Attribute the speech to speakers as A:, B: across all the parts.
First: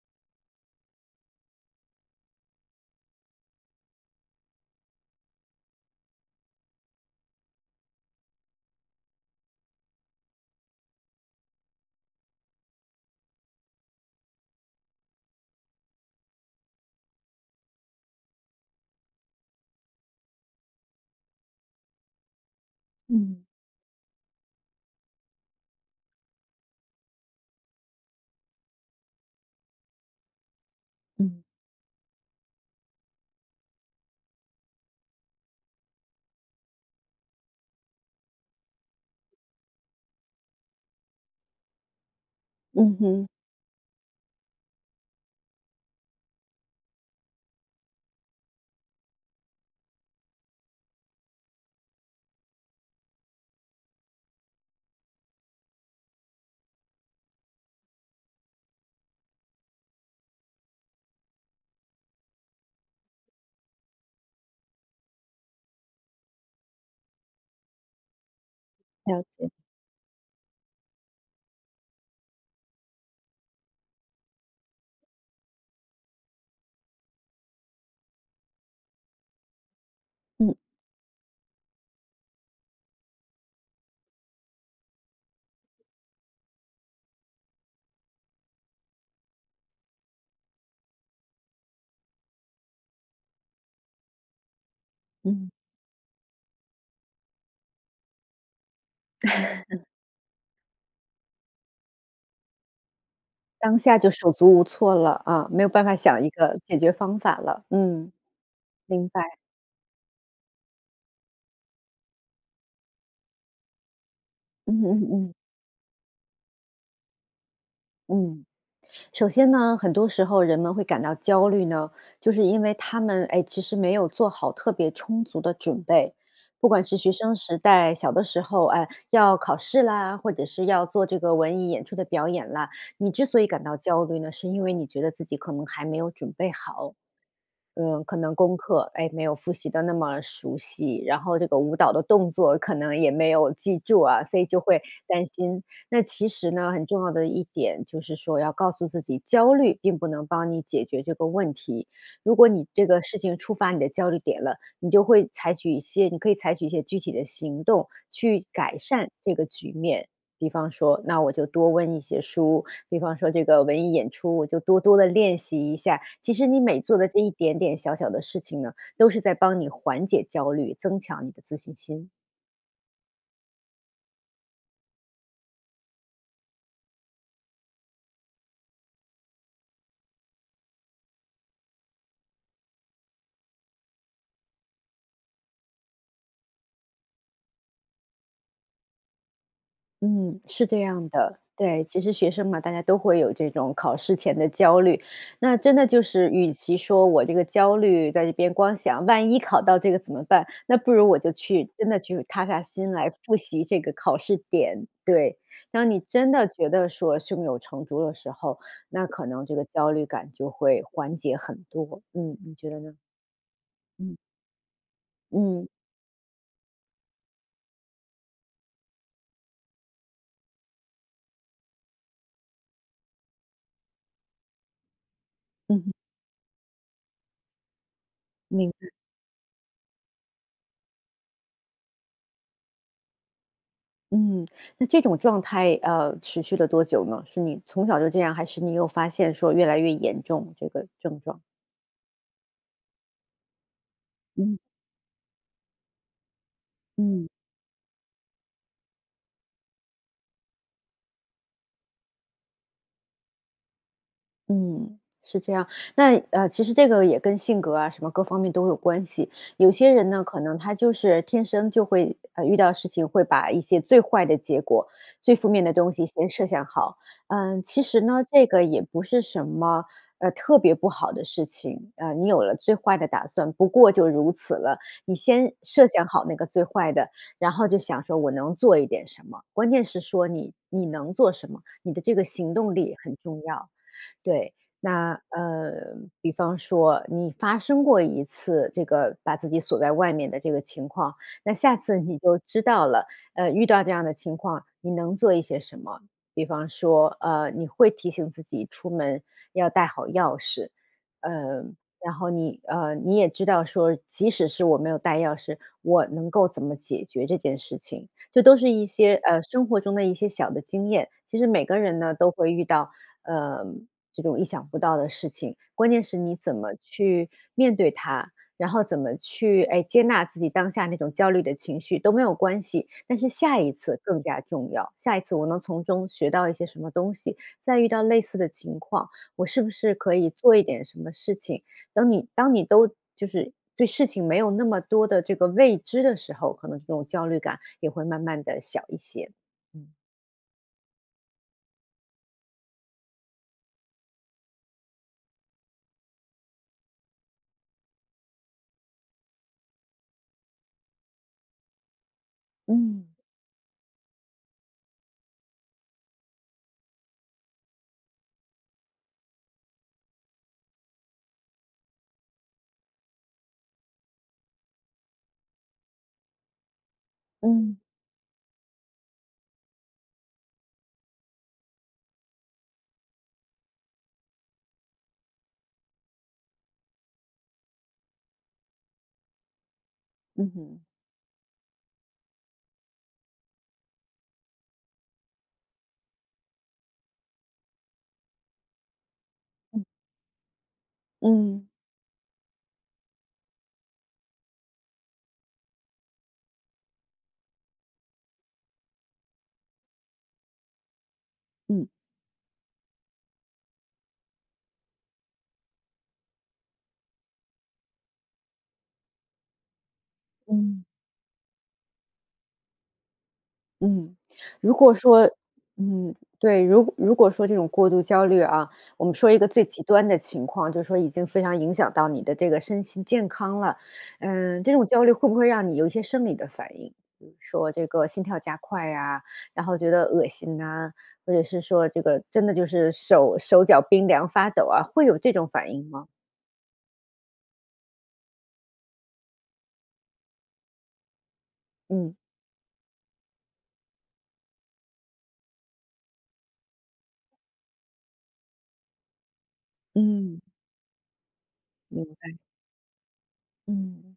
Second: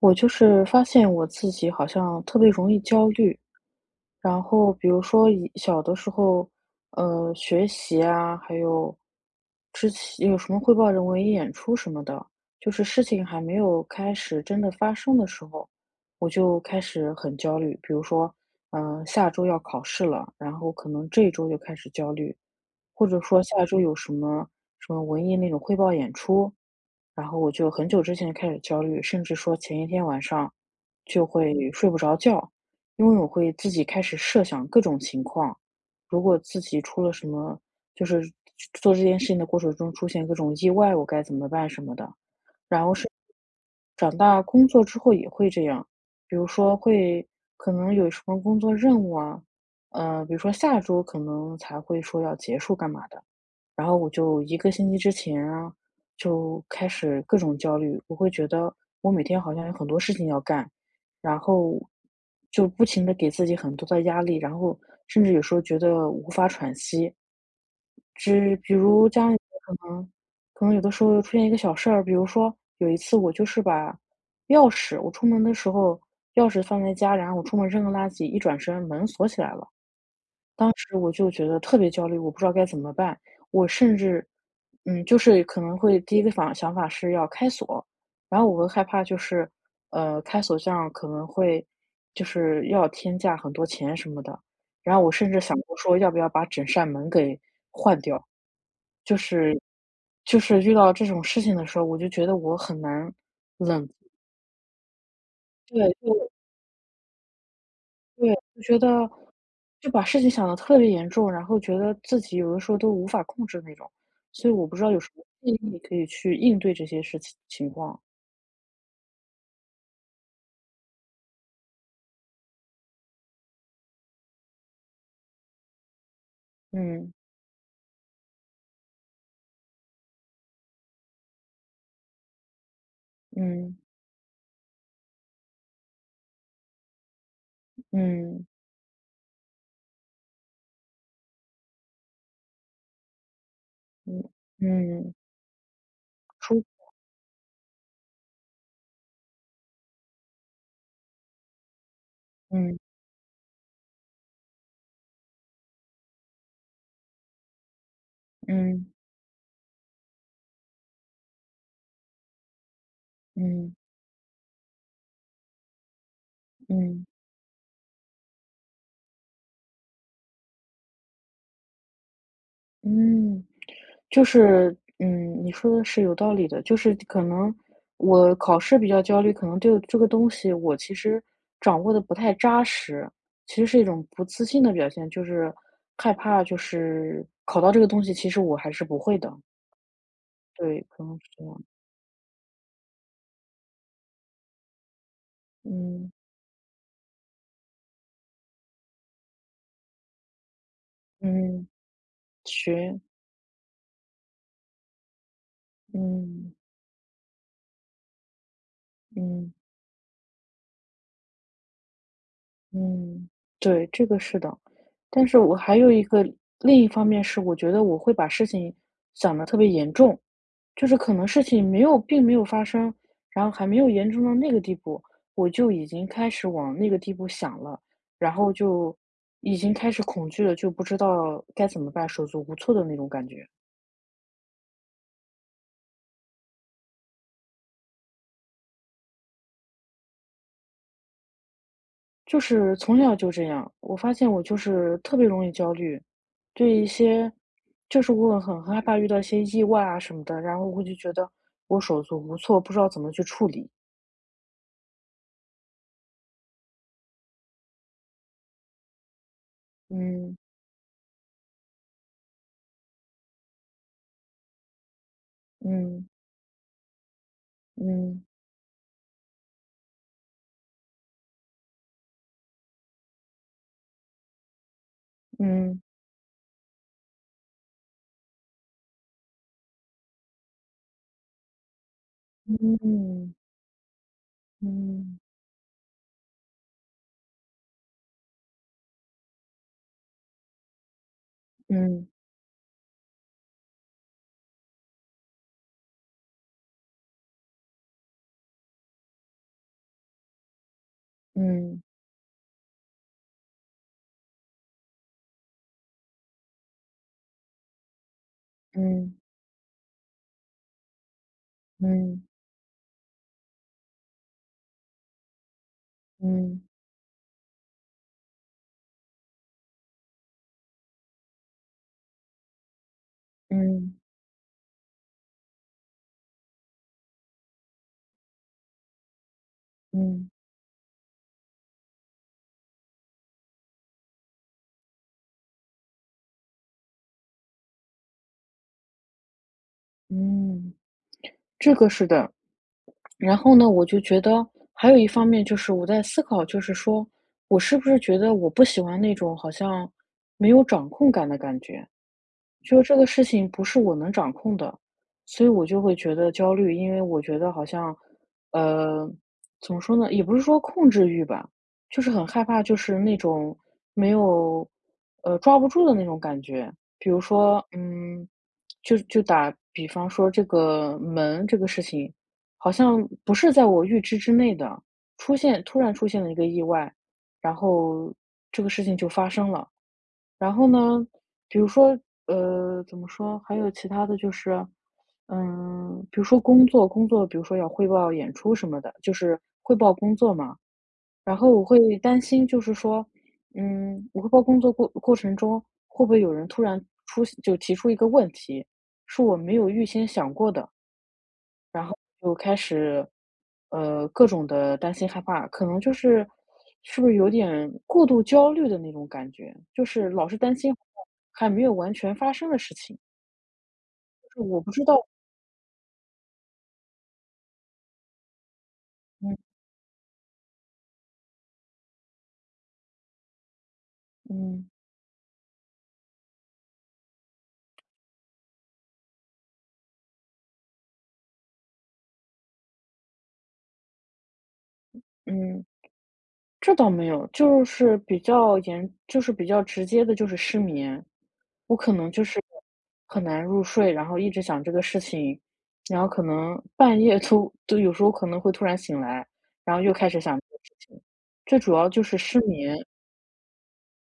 A: 我就是发现我自己好像特别容易焦虑，然后比如说以小的时候，学习啊，还有之前有什么汇报人文演出什么的，就是事情还没有开始真的发生的时候，我就开始很焦虑。比如说，下周要考试了，然后可能这一周就开始焦虑，或者说
B: 嗯
A: 下周有什么什么文艺那种汇报演出，然后我就很久之前开始焦虑，甚至说前一天晚上就
B: 嗯
A: 会睡不着觉，因为我会自己开始设想各种情况，如果自己出了什么，就是做这件事情的过程中出现各种意外，我该怎么办什么的。然后
B: 嗯
A: 是
B: 哼。
A: 长大工作之后也会这样，比如说会可能有什么工作任务啊，比如说下周可能才会说要结束干嘛的。然后我就一个星期之前啊，就开始各种焦虑，我会觉得我每天好像有很多事情要干，然后就不停的给自己很多的压力，然后甚至有时候觉得无法喘息。比如
B: 了
A: 家里
B: 解，
A: 可能可能有的时候出现一个小事儿，比如说有一次我就是把钥匙我出门的时候，钥匙放在家，然后我出门扔个垃圾，一转身门锁起来了。
B: 嗯
A: 当时我就觉得特别焦虑，我不知道该怎么办。我甚至，就是可能会第一个想法是要开锁，然后我会害怕就是，开锁这样可能会就是要天价很多钱什么的。然后我甚至
B: 嗯，
A: 想过说要不要把整扇门给换掉，就是就是遇到这种事情的时候，我就觉得我很难
B: 当
A: 冷，
B: 下就手足无措了啊，没有办法想一
A: 对，
B: 个解决方法了。嗯，
A: 对，就觉
B: 明
A: 得
B: 白。
A: 就把事情想得特别严重，然后觉得自己有的时候都无法控制那种，所以我不
B: 嗯
A: 知道有
B: 嗯
A: 什么
B: 嗯
A: 建议可以去应对这些事情情况。
B: 嗯。首先呢，很多时候人们会感到焦虑呢，就是因为他们哎，其实没有做好特别充足的准备。不管是学
A: 嗯
B: 生时代，小的时候，哎，要考试啦，或者是要做这个文艺演出的表演啦，你之所以感
A: 嗯
B: 到焦虑呢，是因为你觉得自己可能还没有准备好。嗯，可能
A: 嗯
B: 功课，哎，没有复习的那么熟悉，然后这个舞蹈的动作可能也没有记住啊，
A: 嗯
B: 所以就会
A: 嗯，
B: 担心。那其实
A: 出
B: 呢，很重要的一点就是说，要告诉自己，焦虑并不能帮你解决这个问题。如果你
A: 嗯
B: 这个事情触发你的焦虑点了，你就会采取一些，你可以采取一些具体的行动去改
A: 嗯
B: 善这个局面。比方说，那我就多温一些书，比方说这个
A: 嗯
B: 文艺演出，我就多多的练习一下。其实你每做
A: 嗯
B: 的这一点点小小的事情呢，都是在帮你缓解焦虑，增强你的自信心。
A: 嗯。就是，你说的是有道理的，就是可能我考试比较焦虑，可能对这个东西我其实掌握的不太扎实，其实是一种不自信的表现，就是害怕就是考到这个东西，其实我还是不会的，
B: 嗯，是这
A: 对，可
B: 样
A: 能是
B: 的。
A: 这样，
B: 对，其实学生嘛，大家都会有这种考试前的焦虑。那真的就
A: 嗯，
B: 是，与其说我这个焦虑在这边光想万一考到这个怎么办，那不如我就
A: 嗯，
B: 去真的去踏下心
A: 学，
B: 来复习这个考试点。对，当你真的
A: 嗯，
B: 觉得说胸有成竹的时候，那可能
A: 嗯。
B: 这个焦虑感就会缓解很多。嗯，你觉得呢？
A: 嗯，对，这个
B: 嗯
A: 是的。但是我
B: 嗯
A: 还有一个另一方面是，我觉得我会把事情想得特别严重，就是可能事情没有并没有发生，然后还没有严重到那个地步，我就已
B: 嗯
A: 经开始往那个地步想了，然后
B: 明
A: 就已经开始恐惧了，就不知道该怎么办，手足无措的那种感觉。
B: 嗯，那这种状态，持续了多久呢？是你从小就这样，还是你有发现说越来越严重这个症状？
A: 就是从小就这样，我发现我就
B: 嗯
A: 是特别容易焦虑，对一
B: 嗯。
A: 些，就是我很害怕遇到一些意外啊什么的，然后我就觉得我手足无措，不知道怎么去处理。
B: 嗯，是这样。那其实这个也跟性格啊，什么各方面都有关系。有些人呢，
A: 嗯
B: 可能他就是天生就会遇到事情会把一些最坏的结果、最负面的东西
A: 嗯
B: 先设想好。嗯，其实呢，
A: 嗯
B: 这个也不是什么特别不好的事情。你有了最坏的打算，不过就如此了。你先
A: 嗯
B: 设想好那个最坏的，然后就想说我能做一点什么。关键是说你你能做什么，你的这个行动
A: 嗯
B: 力很
A: 嗯
B: 重要。对，那
A: 嗯
B: 比方说你发生过一次这个把自己锁在外面的这个情况，那下次
A: 嗯
B: 你就知道了，遇到这样的情况，你能做一些什么？比方说，你会提醒自己出门要带好钥匙，呃，
A: 嗯
B: 然后你你也知道说，即使是我没有带钥匙，我能够怎么解决这件事情，这都是一些
A: 嗯
B: 生活中的一些小的经验。其实每个人呢都会遇到，呃，这种意想不到的事情，关键是你怎
A: 嗯
B: 么去面对它，然后怎么去，哎，接纳自己当下那种焦虑的情绪都没有关系，但是下一
A: 嗯
B: 次更加重要。下一次我能从中学到一些什么东西，再遇到类似的情况，我是不是可以
A: 嗯
B: 做一点什么事情？等你当你都就是对事情没有那么多的这个未知的时候，可能这种焦虑感也会慢慢的小一些。嗯。
A: 嗯，这个是的。然后呢，我就觉得还有一方面就是我在思考，就是说我是不是觉得我不喜欢那种好像没有掌控感的感觉？就这个
B: 嗯
A: 事情不是我能掌控的，所以我就会觉得焦虑，因为我觉得好像，呃，怎么说呢，也不是说控制欲吧，就是很害怕，就是那种没有，抓不住的那种感觉。比如说，
B: 嗯
A: 就打比方说这个门这个事情，好像不是在我预知之内的，突然出现了一个意外，然后这个事情就发生了。
B: 嗯
A: 然后
B: 哼，
A: 呢，比如说，怎么说，还有其他的就是，比如说工作，比如说要汇报演出什么的，就是汇报工作嘛。然后我
B: 嗯
A: 会担心，就是说，我汇报工作过程中，会不会有人突然就提出一个问题，是我没有预先想过的。
B: 嗯
A: 然
B: 嗯。
A: 后就开始，各种的担心害怕，可能就是，是不是有点过度焦虑的那种感觉，就是老是担心
B: 嗯。
A: 还没有完全发生的事情，
B: 嗯，
A: 就是我不
B: 如
A: 知
B: 果
A: 道
B: 说嗯，对，如果说这种过度焦虑啊，我们说一个
A: 嗯
B: 最极端的情况，就是说已经非常影响到你的这个身心健康了。嗯，
A: 嗯
B: 这种焦虑会不会让你有一些生理的反应？比如说这个心跳加快呀、然后觉得恶心呐、或者是说这个真的就是手脚冰凉发抖啊，会有这种
A: 嗯。
B: 反应吗？
A: 这倒没有，就是比较严就是比较直接的就是失眠。我可能
B: 嗯
A: 就是很难入睡，然后一直想这个事情，然后可能半夜 就有时候可能会突然醒来，然后又开始想
B: 嗯，
A: 这个事情。最主要就是
B: 嗯。
A: 失眠，
B: 嗯，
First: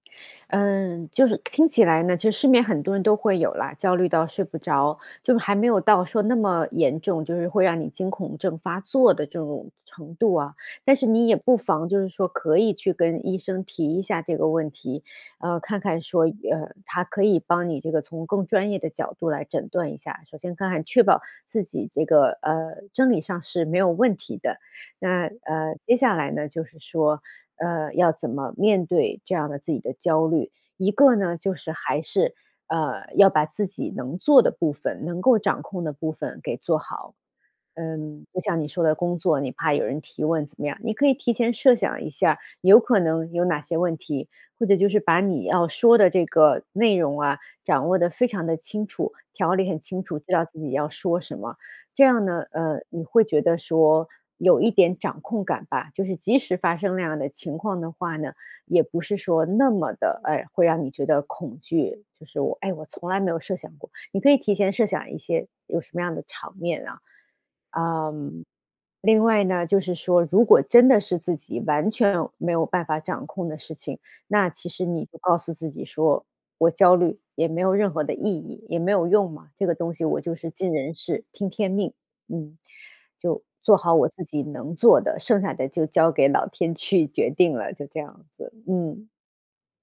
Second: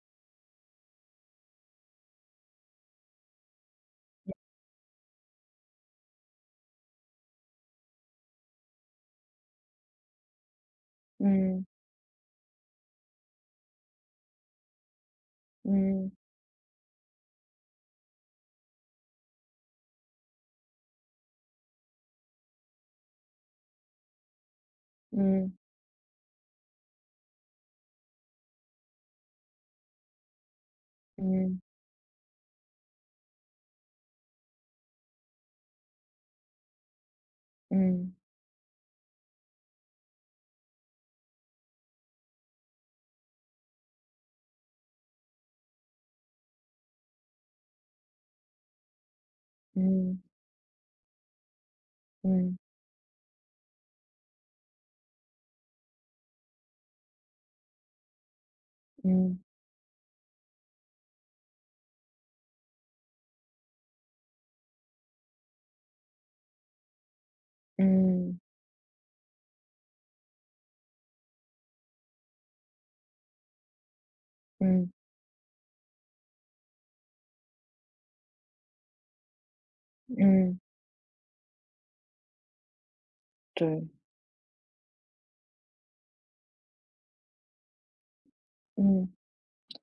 B: 嗯，就是听起来呢，其实市面很多人都会有啦，焦虑到睡不着，就是还没有到说那么严重，就是会让你惊恐症发作的这种程度啊。但是你也不
A: 嗯，
B: 妨就是说可以去跟医生提一下这个问题，看看
A: 嗯，
B: 说，他可以帮你这个从更专业的角度来诊断一下。首先看看确保自己这个生理上是没有问题的。那
A: 嗯，
B: 接下来呢，就是说。要怎么面对这样的自己的焦虑。一个呢，就
A: 嗯，
B: 是还是，要把自己能做的部分、能够掌控的部分给做好。
A: 嗯，
B: 嗯，就像你说的工作，你怕有人提问怎么样，你可以提前设想一下，有可能有哪些问题，或者就是把你要说的这个内容啊，掌握的非常的清楚，条理很清楚，知道自己要说什么，这样呢，
A: 嗯，嗯，
B: 你会觉得说有一点掌控感吧，就是即使发生那样的情况的话呢，也不是
A: 嗯，
B: 说那么的，哎，会让你觉得恐惧。就是我，哎，我从来没有设想过，你可以提前设想一些有什么样的场面啊，
A: 嗯，
B: 嗯，另外呢，就是说，如果真的是自己完全没有办法掌控的事情，那其实
A: 嗯，
B: 你就告诉自己说，我焦虑也没有任何的意义，也没有用嘛。这个东西我就是
A: 嗯，
B: 尽人事，听天命，嗯，就做
A: 对，
B: 好我自己能做的，剩下的就交给老天去决定了，就这样子。嗯，
A: 嗯。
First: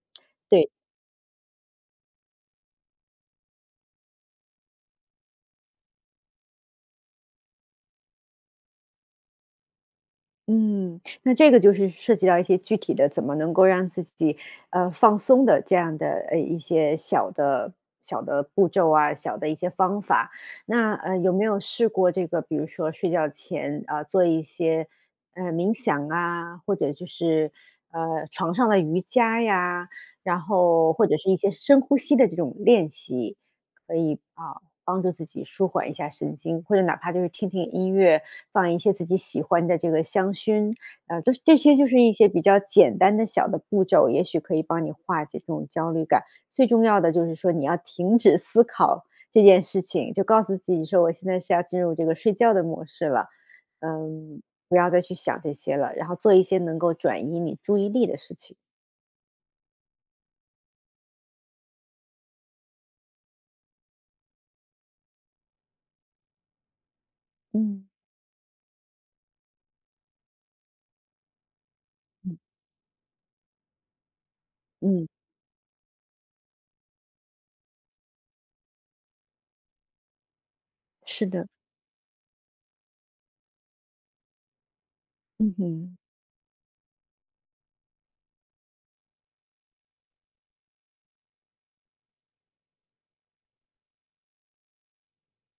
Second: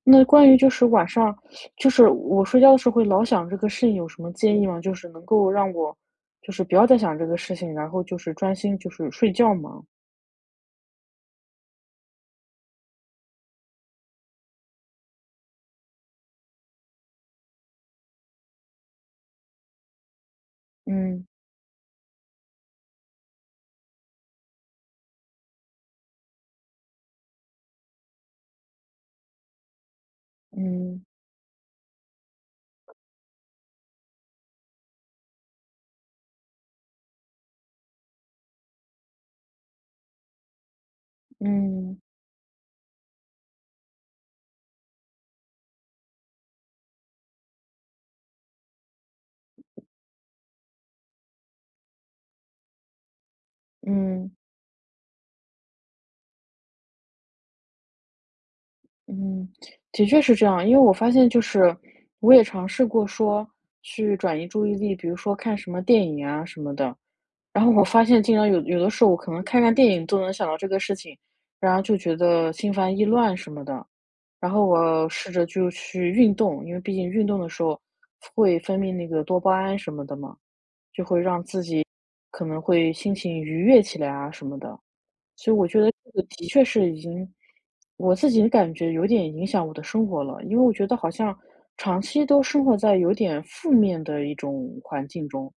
A: 那关于
B: 对。
A: 就是晚上，就是我睡觉的时候会老想这个事情，有什么建议吗？就是能够让我，就是不要再想这个事情，然后就是专心就是睡觉嘛。
B: 嗯，那这个就是涉及到一些具体的，怎么能够让自己放松的这样的一些小的步骤啊，小的一些方法。那
A: 嗯
B: 有没有试过这个，比如说睡觉前啊、做一些冥想啊，或者就是床上的瑜伽呀，然后
A: 嗯
B: 或者是一些深呼吸的这种练习，可以啊、帮助自己舒缓一下神经，或者哪怕就是听听音乐，放一些自己喜欢的这个香薰，都是这些就是
A: 嗯
B: 一些比较简单的小的步骤，也许可以帮你化解这种焦虑感。最重要的就是说你要停止思考这件事情，就告诉自己说我现在是要进入这个睡觉的模式了，
A: 嗯
B: 嗯，不要再去想这些了，然后做一些能够转移你注意力的事情。
A: 嗯，的确是这样。因为我发现就是我也尝试过说去转移注意力，比如说看什么电影啊什么的，然后我
B: 嗯
A: 发现经常有的时候我可能看看电影都能想到这个事情，然后就觉
B: 嗯，
A: 得心烦意乱什么的。然后
B: 嗯，
A: 我试着就去运动，因为毕竟运动的时候会分泌那个多巴胺什么的嘛，
B: 是
A: 让
B: 的，
A: 自己可能会心情愉悦起来啊什么的。所
B: 嗯
A: 以我觉得
B: 哼，
A: 这个的确是已经，我自己感觉有点影响我的生活了，因为我觉得好像长期都生活在有点负面的一种环境中，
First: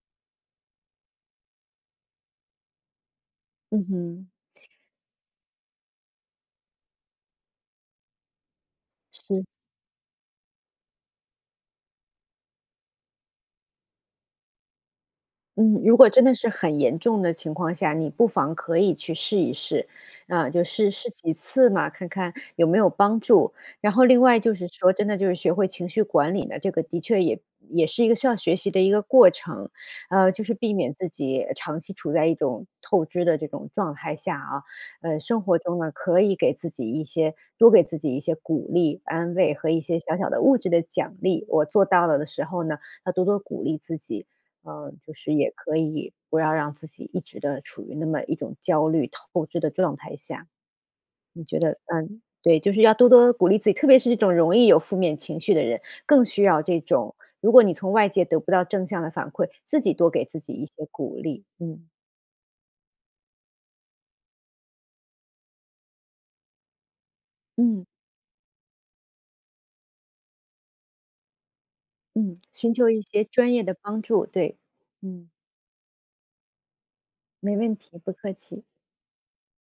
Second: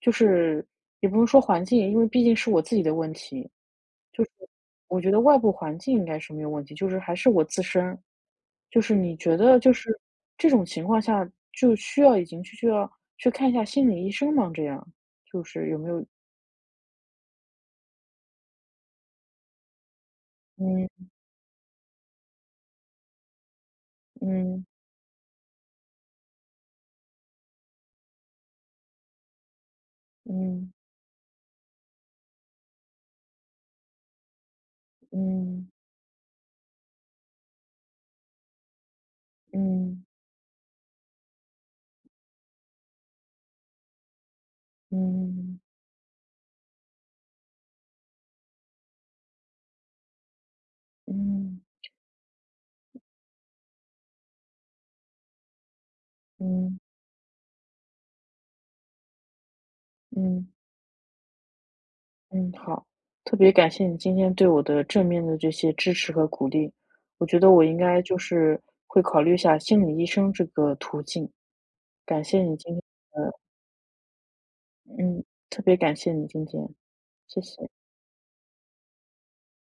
A: 就是也不能说环境，因为毕竟是我自己的问题，
B: 嗯哼，
A: 我觉得外部环境应该是没有问题，就是还是我自身，就是你觉
B: 是。
A: 得就是这种情况下就需要已经去就要去看一下心理医生吗？这样就是有
B: 嗯，
A: 没
B: 如
A: 有
B: 果真的是很严重的情况下，你不妨可以去试一试，啊，就试
A: 嗯
B: 试几次嘛，看看有没有帮助。然后另外就是
A: 嗯
B: 说，真的就是学会情绪管理呢，这个的确也是一个需要学习的一个过程，就是避
A: 嗯
B: 免自己长期处在一种透支的这种状态下啊，生活
A: 嗯
B: 中呢可以给自己一些多给自己一些鼓励、安慰和一些
A: 嗯。
B: 小小的物质的奖励。我做到了的时候呢，要多多鼓励自己。嗯，就是也
A: 嗯
B: 可以不要让自己一直的处于那么一种焦虑透支的状态下。你觉
A: 嗯
B: 得嗯，对，就是要多多鼓励自己，特别是这种容易有负面情绪的人，更需要这
A: 嗯
B: 种如果你从外界得不到正向的反馈，自己多给自
A: 嗯
B: 己一些鼓励。嗯，
A: 嗯，好，特别感谢你今天对我的正面的这些支持和鼓励，我觉得我应
B: 嗯，
A: 该就是会考虑一下心理医生这个途径。感
B: 嗯，
A: 谢你
B: 寻
A: 今天，
B: 求一些专业的帮助，对，
A: 嗯，
B: 嗯，
A: 特别感谢你今天，谢
B: 没
A: 谢。
B: 问题，不客气。